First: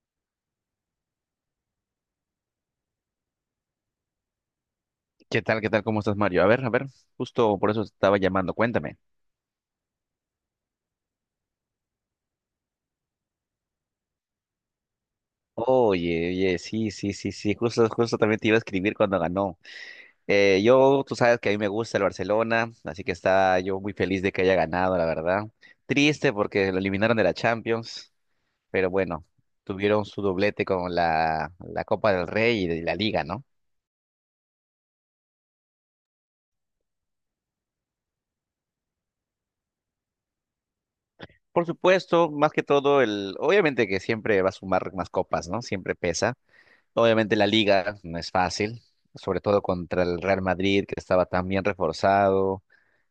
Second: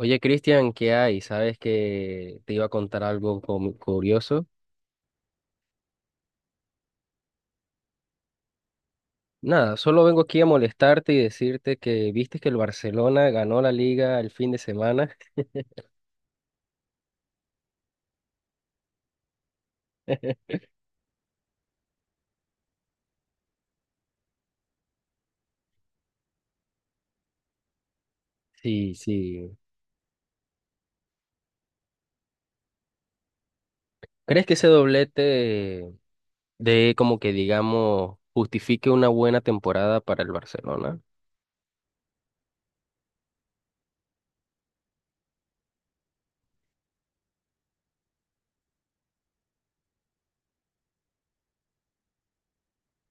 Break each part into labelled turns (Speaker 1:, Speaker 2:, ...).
Speaker 1: Oye, Cristian, ¿qué hay? Sabes que te iba a contar algo como curioso.
Speaker 2: ¿Qué tal? ¿Qué tal? ¿Cómo estás, Mario? A ver, justo por eso te estaba llamando, cuéntame.
Speaker 1: Nada, solo vengo aquí a molestarte y decirte que viste que el Barcelona ganó la liga el fin de semana.
Speaker 2: Oye, oye, sí, sí, sí, sí, justo también te iba a escribir cuando ganó. Tú sabes que a mí me gusta el Barcelona, así que está yo muy feliz de que haya ganado, la verdad. Triste porque lo eliminaron de la Champions, pero
Speaker 1: Sí,
Speaker 2: bueno,
Speaker 1: sí.
Speaker 2: tuvieron su doblete con la Copa del Rey y de la Liga, ¿no?
Speaker 1: ¿Crees que ese doblete de como que digamos justifique una buena temporada para el Barcelona?
Speaker 2: Por supuesto, más que todo, el, obviamente que siempre va a sumar más copas, ¿no? Siempre pesa. Obviamente la liga no es fácil, sobre todo contra el Real Madrid, que estaba tan bien reforzado,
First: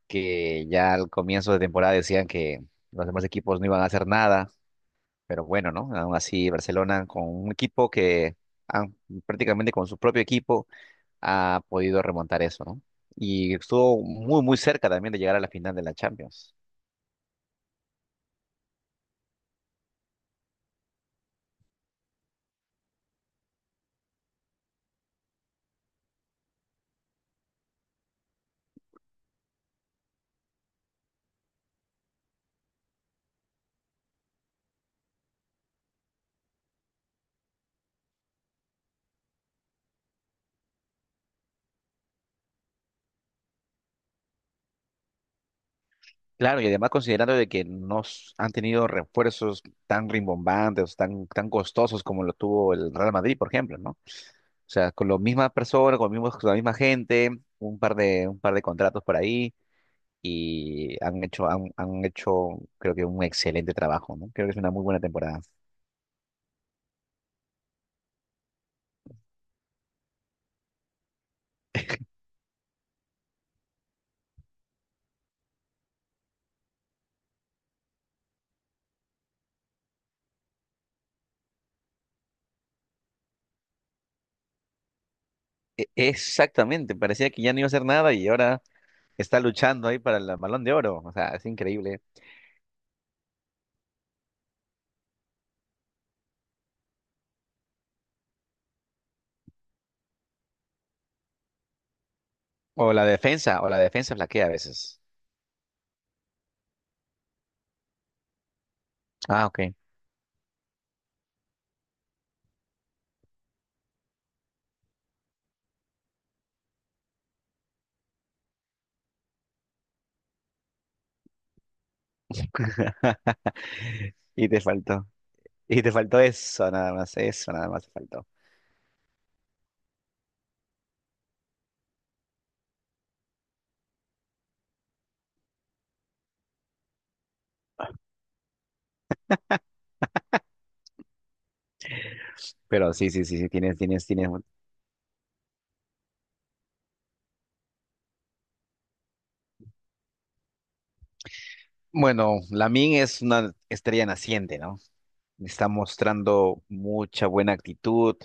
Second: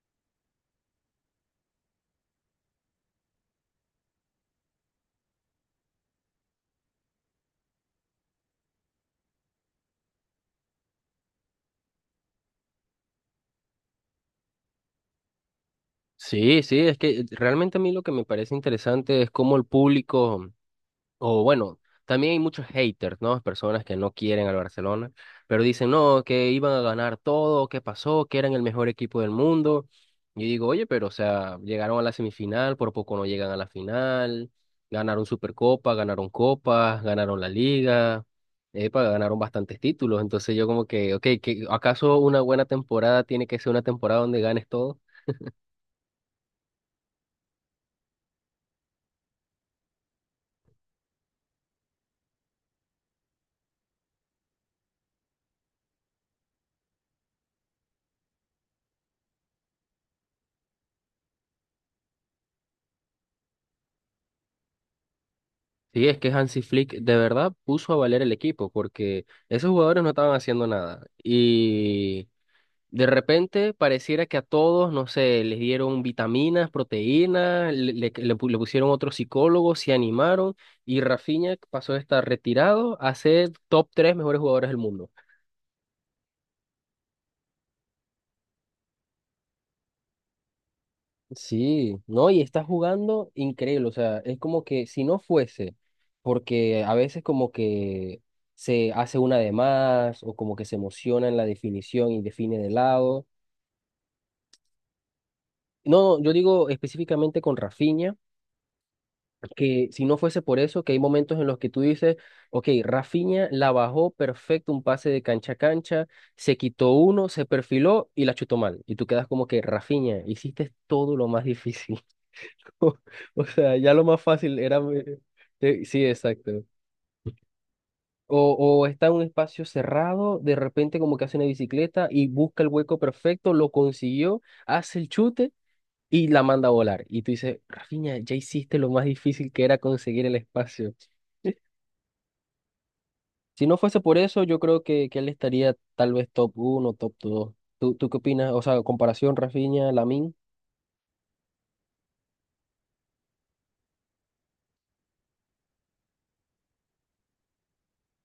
Speaker 2: que ya al comienzo de temporada decían que los demás equipos no iban a hacer nada, pero bueno, ¿no? Aún así, Barcelona con un equipo que ah, prácticamente con su propio equipo ha podido remontar eso, ¿no? Y estuvo muy, muy cerca también de llegar a la final de la Champions.
Speaker 1: Sí, sí, es que realmente a mí lo que me parece interesante es cómo el público, o bueno, también hay muchos haters, ¿no? Personas que no quieren al Barcelona, pero dicen, no, que iban a ganar todo, que pasó, que eran el mejor equipo del mundo. Y digo, oye, pero o sea, llegaron a la semifinal, por poco no llegan a la final, ganaron Supercopa, ganaron Copas, ganaron la Liga, epa, ganaron bastantes títulos. Entonces yo como que, ok, que, ¿acaso una buena temporada tiene que ser una temporada donde ganes todo?
Speaker 2: Claro, y además considerando de que no s- han tenido refuerzos tan rimbombantes, tan, tan costosos como lo tuvo el Real Madrid, por ejemplo, ¿no? O sea, con la misma persona, con, con la misma gente, un par de contratos por ahí y han hecho, creo que un excelente trabajo, ¿no? Creo que es una muy buena temporada.
Speaker 1: Sí, es que Hansi Flick de verdad puso a valer el equipo porque esos jugadores no estaban haciendo nada. Y de repente pareciera que a todos, no sé, les dieron vitaminas, proteínas, le pusieron otro psicólogo, se animaron y Rafinha pasó de estar retirado a ser top tres mejores jugadores del mundo.
Speaker 2: Exactamente, parecía que ya no iba a hacer nada y ahora está luchando ahí para el Balón de Oro. O sea, es
Speaker 1: Sí,
Speaker 2: increíble.
Speaker 1: no, y está jugando increíble, o sea, es como que si no fuese, porque a veces como que se hace una de más o como que se emociona en la definición y define de lado.
Speaker 2: O la defensa flaquea a veces.
Speaker 1: No, no, yo digo específicamente con Rafinha,
Speaker 2: Ah, ok.
Speaker 1: que si no fuese por eso, que hay momentos en los que tú dices, ok, Rafinha la bajó perfecto, un pase de cancha a cancha, se quitó uno, se perfiló y la chutó mal. Y tú quedas como que, Rafinha, hiciste todo lo más difícil. O sea, ya lo más
Speaker 2: Y
Speaker 1: fácil
Speaker 2: te
Speaker 1: era...
Speaker 2: faltó. Y te
Speaker 1: sí,
Speaker 2: faltó
Speaker 1: exacto.
Speaker 2: eso nada más te faltó.
Speaker 1: O está en un espacio cerrado, de repente como que hace una bicicleta y busca el hueco perfecto, lo consiguió, hace el chute y la manda a volar. Y tú dices, Rafinha, ya hiciste lo más difícil que era conseguir el espacio.
Speaker 2: Pero sí, sí, sí, sí,
Speaker 1: Si no
Speaker 2: tienes,
Speaker 1: fuese
Speaker 2: tienes,
Speaker 1: por
Speaker 2: tienes.
Speaker 1: eso, yo creo que él estaría tal vez top 1, top dos. ¿Tú, tú qué opinas? O sea, comparación Rafinha, Lamin.
Speaker 2: Bueno, Lamine es una estrella naciente, ¿no? Está mostrando mucha buena actitud,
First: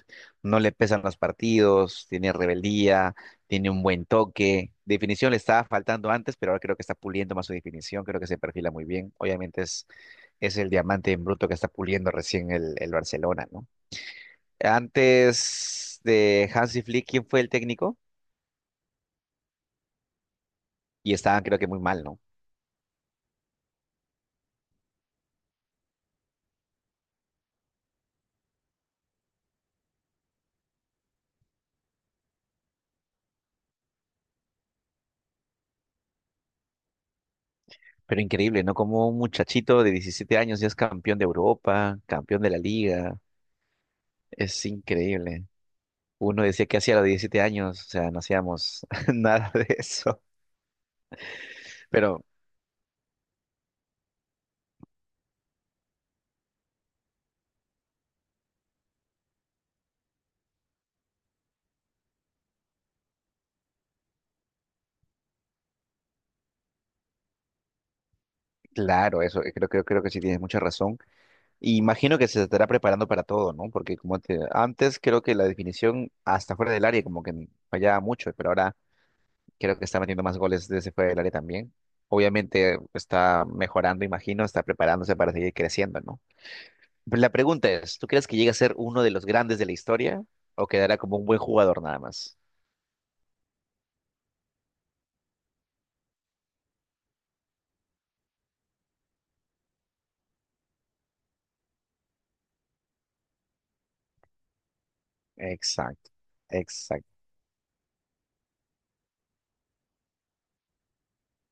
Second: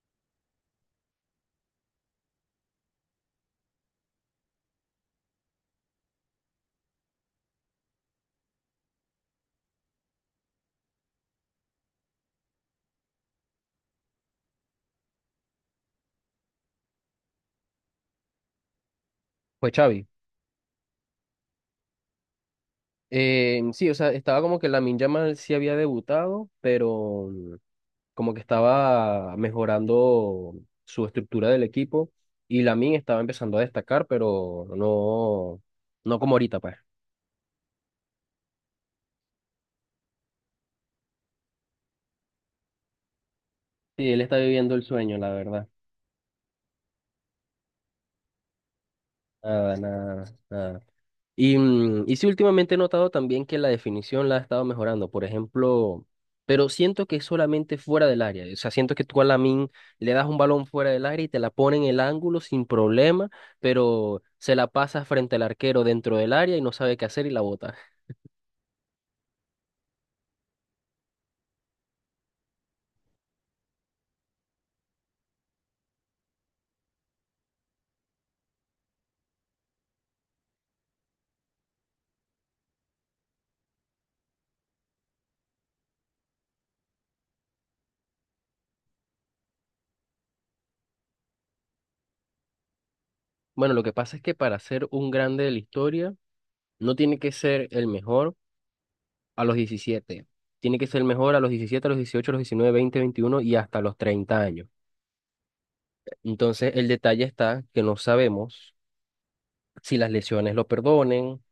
Speaker 2: no le pesan los partidos, tiene rebeldía, tiene un buen toque. Definición le estaba faltando antes, pero ahora creo que está puliendo más su definición, creo que se perfila muy bien. Obviamente es el diamante en bruto que está puliendo recién el Barcelona, ¿no? Antes de Hansi Flick, ¿quién fue el técnico?
Speaker 1: Pues Xavi.
Speaker 2: Y estaban creo que muy mal, ¿no?
Speaker 1: Sí, o sea, estaba como que Lamin Yamal sí había debutado, pero... mm, como que estaba mejorando su estructura del equipo y Lamin estaba empezando a destacar, pero no, no como ahorita, pues.
Speaker 2: Pero increíble, ¿no? Como un muchachito de 17 años ya es campeón de Europa, campeón de la liga.
Speaker 1: Sí, él está
Speaker 2: Es
Speaker 1: viviendo el sueño, la
Speaker 2: increíble.
Speaker 1: verdad.
Speaker 2: Uno decía que hacía a los 17 años, o sea, no hacíamos nada de
Speaker 1: Nada,
Speaker 2: eso.
Speaker 1: nada, nada. Y, y
Speaker 2: Pero
Speaker 1: sí, últimamente he notado también que la definición la ha estado mejorando, por ejemplo, pero siento que es solamente fuera del área. O sea, siento que tú a Lamin le das un balón fuera del área y te la pone en el ángulo sin problema, pero se la pasa frente al arquero dentro del área y no sabe qué hacer y la bota.
Speaker 2: claro, eso creo que sí tienes mucha razón. Y imagino que se estará preparando para todo, ¿no? Porque como te, antes creo que la definición hasta fuera del área como que fallaba mucho, pero ahora creo que está metiendo más goles desde fuera del área también. Obviamente está mejorando, imagino, está preparándose para seguir creciendo, ¿no? La pregunta es, ¿tú crees que llegue a ser uno de los grandes de la historia o quedará como un buen jugador nada más?
Speaker 1: Bueno, lo que pasa es que para ser un grande de la historia, no tiene que ser el mejor a los 17. Tiene que ser el mejor a los diecisiete, a los 18, a los 19, 20, 21 y hasta los 30 años.
Speaker 2: Exacto,
Speaker 1: Entonces, el
Speaker 2: exacto,
Speaker 1: detalle está que no sabemos si las lesiones lo perdonen,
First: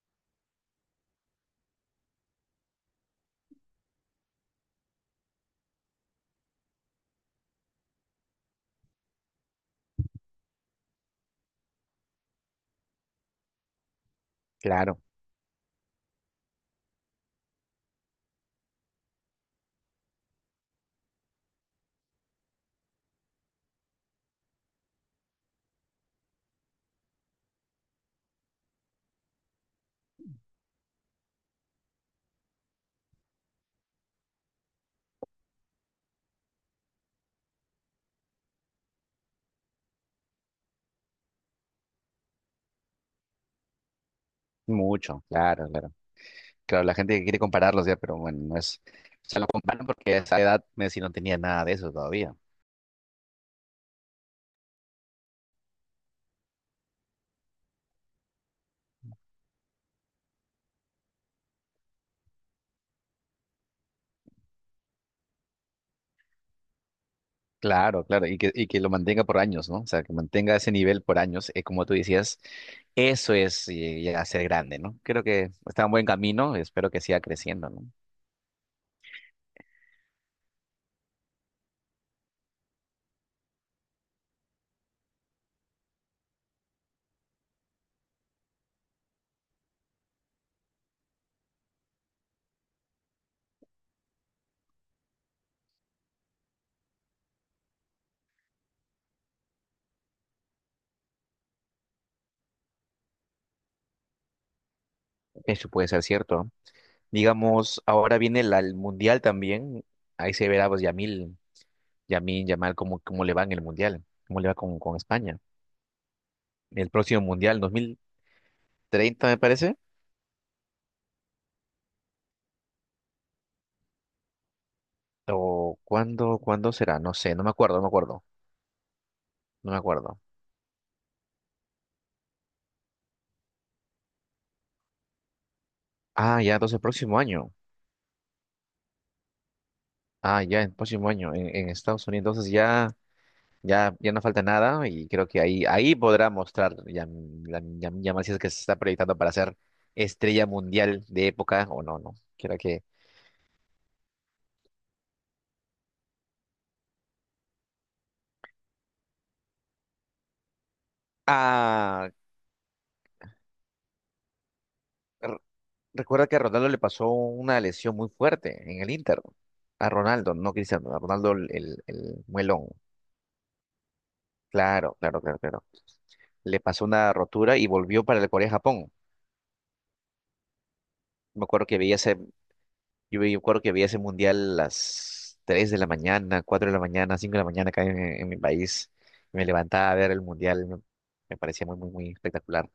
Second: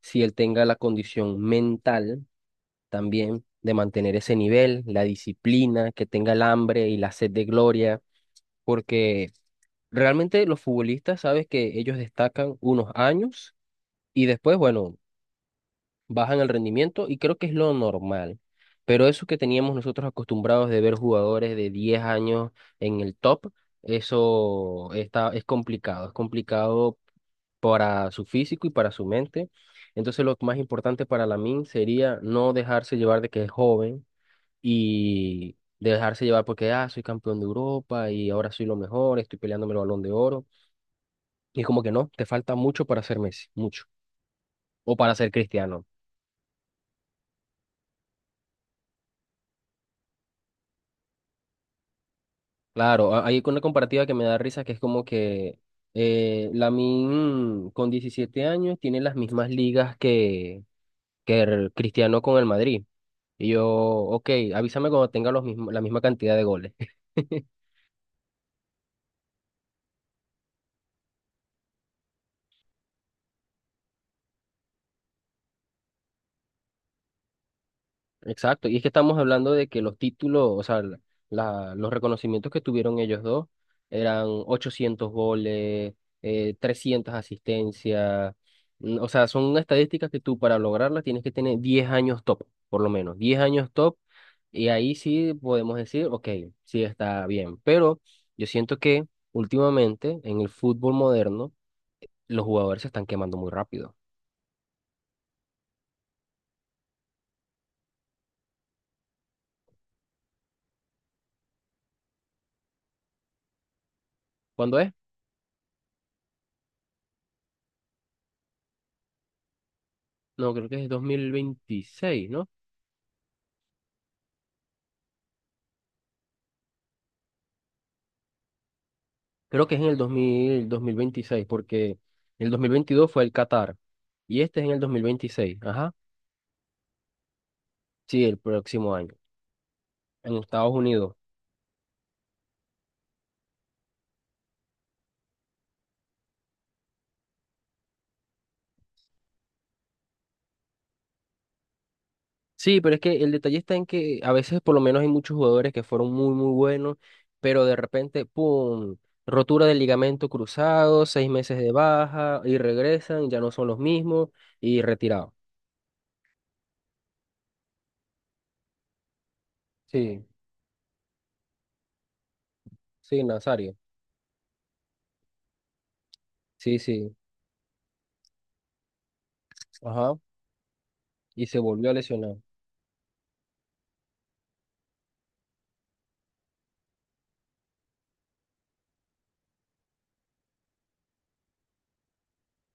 Speaker 1: si él tenga la condición mental también de mantener ese nivel, la disciplina, que tenga el hambre y la sed de gloria, porque realmente los futbolistas, sabes que ellos destacan unos años. Y después, bueno,
Speaker 2: claro,
Speaker 1: bajan el rendimiento y creo que es lo normal. Pero eso que teníamos nosotros acostumbrados de ver jugadores de 10 años en el top, eso está, es complicado para su físico y para su mente. Entonces lo más importante para Lamine sería no dejarse llevar de que es joven y dejarse llevar porque, ah, soy campeón de Europa y ahora soy lo mejor, estoy peleándome el Balón de Oro. Y es como que no, te falta mucho para ser Messi, mucho. O para
Speaker 2: mucho,
Speaker 1: ser
Speaker 2: claro,
Speaker 1: Cristiano.
Speaker 2: claro. Claro, la gente quiere compararlos ya, pero bueno, no es, se lo comparan porque a esa edad Messi no tenía nada de eso todavía.
Speaker 1: Claro, a- hay una comparativa que me da risa que es como que Lamine con 17 años tiene las mismas ligas que el Cristiano con el Madrid. Y yo, ok, avísame cuando tenga los mismos, la misma cantidad de goles.
Speaker 2: Claro, claro, y que lo mantenga por años, ¿no? O sea, que mantenga ese nivel por años, como tú decías, eso es llegar a ser grande, ¿no? Creo que está en buen camino, espero que siga creciendo, ¿no?
Speaker 1: Exacto, y es que estamos hablando de que los títulos, o sea, los reconocimientos que tuvieron ellos dos eran 800 goles, 300 asistencias, o sea, son estadísticas que tú para lograrlas tienes que tener 10 años top, por lo menos, 10 años top, y ahí sí podemos decir, ok, sí está bien, pero yo siento que últimamente en el fútbol moderno los jugadores se están quemando muy rápido.
Speaker 2: Eso puede ser cierto. Digamos, ahora viene el Mundial también. Ahí se verá, pues, Yamal, cómo, cómo le va en el Mundial, cómo le va
Speaker 1: ¿Cuándo es?
Speaker 2: con España. El próximo Mundial, 2030, me parece.
Speaker 1: No, creo que es 2026.
Speaker 2: ¿O cuándo, cuándo será? No sé,
Speaker 1: Creo
Speaker 2: no
Speaker 1: que
Speaker 2: me
Speaker 1: es en el dos dos
Speaker 2: acuerdo.
Speaker 1: mil 2026 porque el 2022 fue el Qatar y este es en el 2026. Ajá.
Speaker 2: Ah, ya, entonces el próximo año.
Speaker 1: Sí, el próximo año, en
Speaker 2: Ah, ya,
Speaker 1: Estados
Speaker 2: el próximo
Speaker 1: Unidos.
Speaker 2: año en Estados Unidos. Entonces ya, ya, ya no falta nada y creo que ahí, ahí podrá mostrar Yamal si es que se está proyectando para ser estrella mundial de época o no, no. Creo
Speaker 1: Sí,
Speaker 2: que...
Speaker 1: pero es que el detalle está en que a veces por lo menos hay muchos jugadores que fueron muy, muy buenos, pero de repente, ¡pum! Rotura del ligamento cruzado, 6 meses de
Speaker 2: Ah,
Speaker 1: baja y regresan, ya no son los mismos y retirado.
Speaker 2: r- recuerda que a Ronaldo le pasó una lesión muy fuerte en el Inter. A
Speaker 1: Sí,
Speaker 2: Ronaldo, no Cristiano, a Ronaldo el muelón.
Speaker 1: sí, Nazario.
Speaker 2: Claro, claro, claro, claro. Le
Speaker 1: Sí,
Speaker 2: pasó una
Speaker 1: sí.
Speaker 2: rotura y volvió para el Corea-Japón.
Speaker 1: Ajá.
Speaker 2: Me
Speaker 1: Y se
Speaker 2: acuerdo que
Speaker 1: volvió a
Speaker 2: veía ese,
Speaker 1: lesionar.
Speaker 2: Yo me acuerdo que veía ese mundial a las 3 de la mañana, 4 de la mañana, 5 de la mañana acá en mi país. Me levantaba a ver el mundial, me parecía muy, muy, muy espectacular.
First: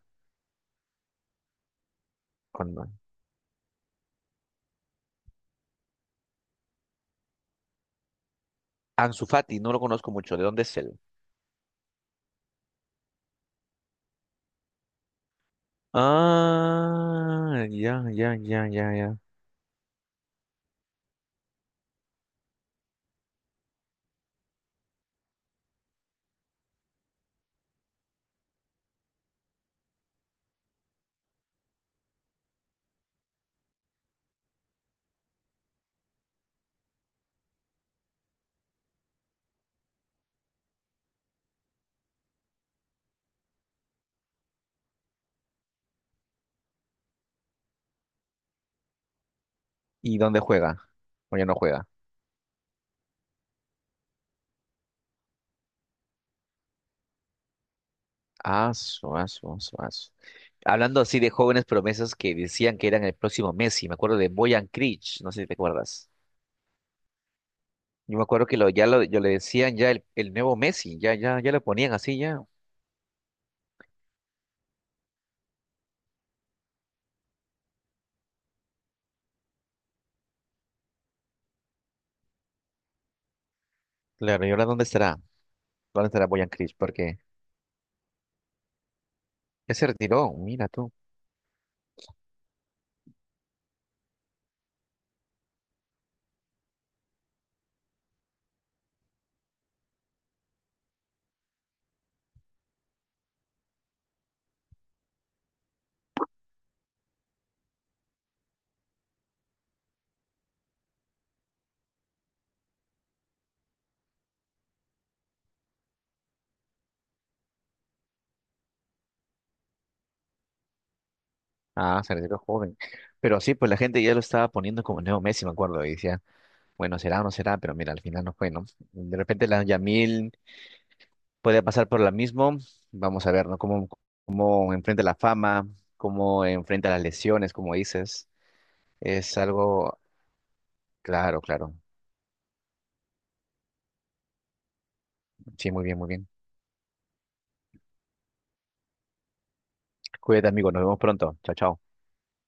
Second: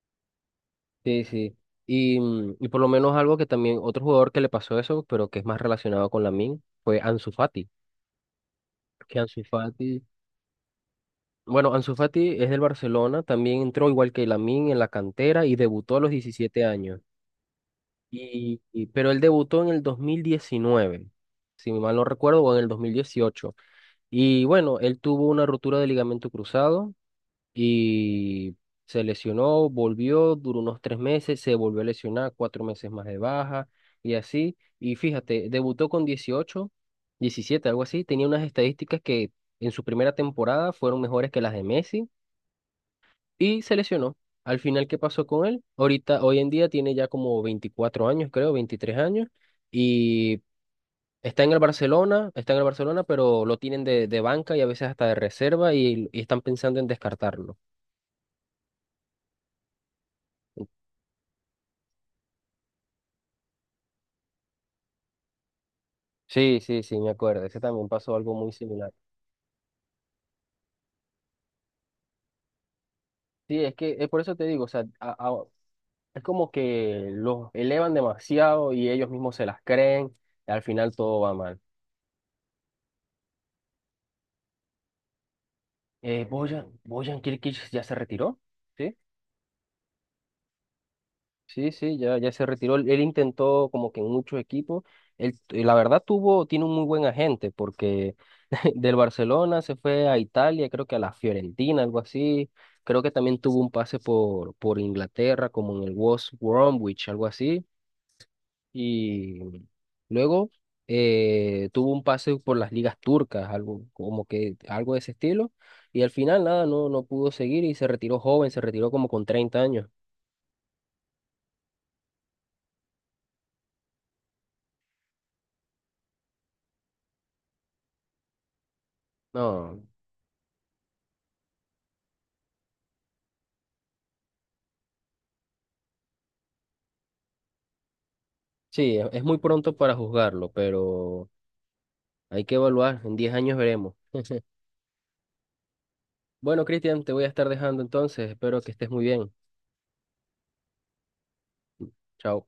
Speaker 1: Sí, sí. Y, y por lo
Speaker 2: Cuando...
Speaker 1: menos algo que también, otro jugador que le pasó eso, pero que es más relacionado con Min, fue Ansu Fati. Que
Speaker 2: Ansu
Speaker 1: Ansu
Speaker 2: Fati, no lo
Speaker 1: Fati,
Speaker 2: conozco mucho, ¿de dónde es él?
Speaker 1: bueno, Ansu Fati es del Barcelona, también entró igual que Min en la cantera y debutó a los 17 años.
Speaker 2: Ah,
Speaker 1: Pero
Speaker 2: ya.
Speaker 1: él debutó en el 2019 si mal no recuerdo, o en el 2018. Y bueno, él tuvo una ruptura de ligamento cruzado. Y se lesionó, volvió, duró unos 3 meses, se volvió a lesionar, 4 meses más de baja y así. Y fíjate, debutó con 18, 17, algo así, tenía unas estadísticas que en su primera temporada fueron mejores que las de Messi y se lesionó. Al final, ¿qué pasó con él? Ahorita, hoy en día tiene ya como 24 años, creo, 23 años
Speaker 2: ¿Y dónde
Speaker 1: y...
Speaker 2: juega? ¿O
Speaker 1: Está
Speaker 2: ya
Speaker 1: en
Speaker 2: no
Speaker 1: el
Speaker 2: juega?
Speaker 1: Barcelona, está en el Barcelona, pero lo tienen de banca y a veces hasta de reserva y están pensando en descartarlo.
Speaker 2: Ah, su, ah, su, ah, su, ah, su. Hablando así de jóvenes promesas que decían que eran el próximo Messi, me acuerdo de Boyan Krich, no sé si te acuerdas.
Speaker 1: Sí, sí, sí, me acuerdo. Ese también pasó
Speaker 2: Yo me
Speaker 1: algo
Speaker 2: acuerdo
Speaker 1: muy
Speaker 2: que
Speaker 1: similar.
Speaker 2: yo le decían ya el nuevo Messi, ya, ya, ya lo ponían así ya.
Speaker 1: Sí, es que es por eso te digo, o sea, a- es como que los elevan demasiado y ellos mismos se las creen y al final todo va mal.
Speaker 2: Claro, ¿y ahora dónde estará? ¿Dónde estará Boyan
Speaker 1: Bojan,
Speaker 2: Krich? Porque
Speaker 1: Bojan Kirkic ya se retiró, ¿sí?
Speaker 2: ya se retiró, mira tú.
Speaker 1: Sí, sí, ya, ya se retiró. Él intentó como que en muchos equipos. Él, y la verdad tuvo, tiene un muy buen agente porque del Barcelona se fue a Italia, creo que a la Fiorentina, algo así. Creo que también tuvo un pase por Inglaterra, como en el West Bromwich, algo así. Y luego tuvo un pase por las ligas turcas, algo como que algo de ese estilo. Y al final nada, no, no pudo seguir y se retiró joven, se retiró como con 30 años.
Speaker 2: Ah, se retiró joven. Pero sí, pues la gente ya lo estaba poniendo como el nuevo Messi, me acuerdo, y decía, bueno, será o no será, pero mira, al final no fue, ¿no? De repente la
Speaker 1: No.
Speaker 2: Yamil puede pasar por la misma. Vamos a ver, ¿no? Cómo, cómo enfrenta la fama, cómo enfrenta las lesiones, como dices.
Speaker 1: Sí, es muy
Speaker 2: Es
Speaker 1: pronto para
Speaker 2: algo,
Speaker 1: juzgarlo, pero
Speaker 2: claro, claro.
Speaker 1: hay que evaluar. En 10 años veremos.
Speaker 2: Sí, muy bien, muy bien.
Speaker 1: Bueno, Cristian, te voy a estar dejando entonces. Espero que estés muy bien.
Speaker 2: Cuídate, amigo. Nos vemos pronto. Chao, chao.
Speaker 1: Chao.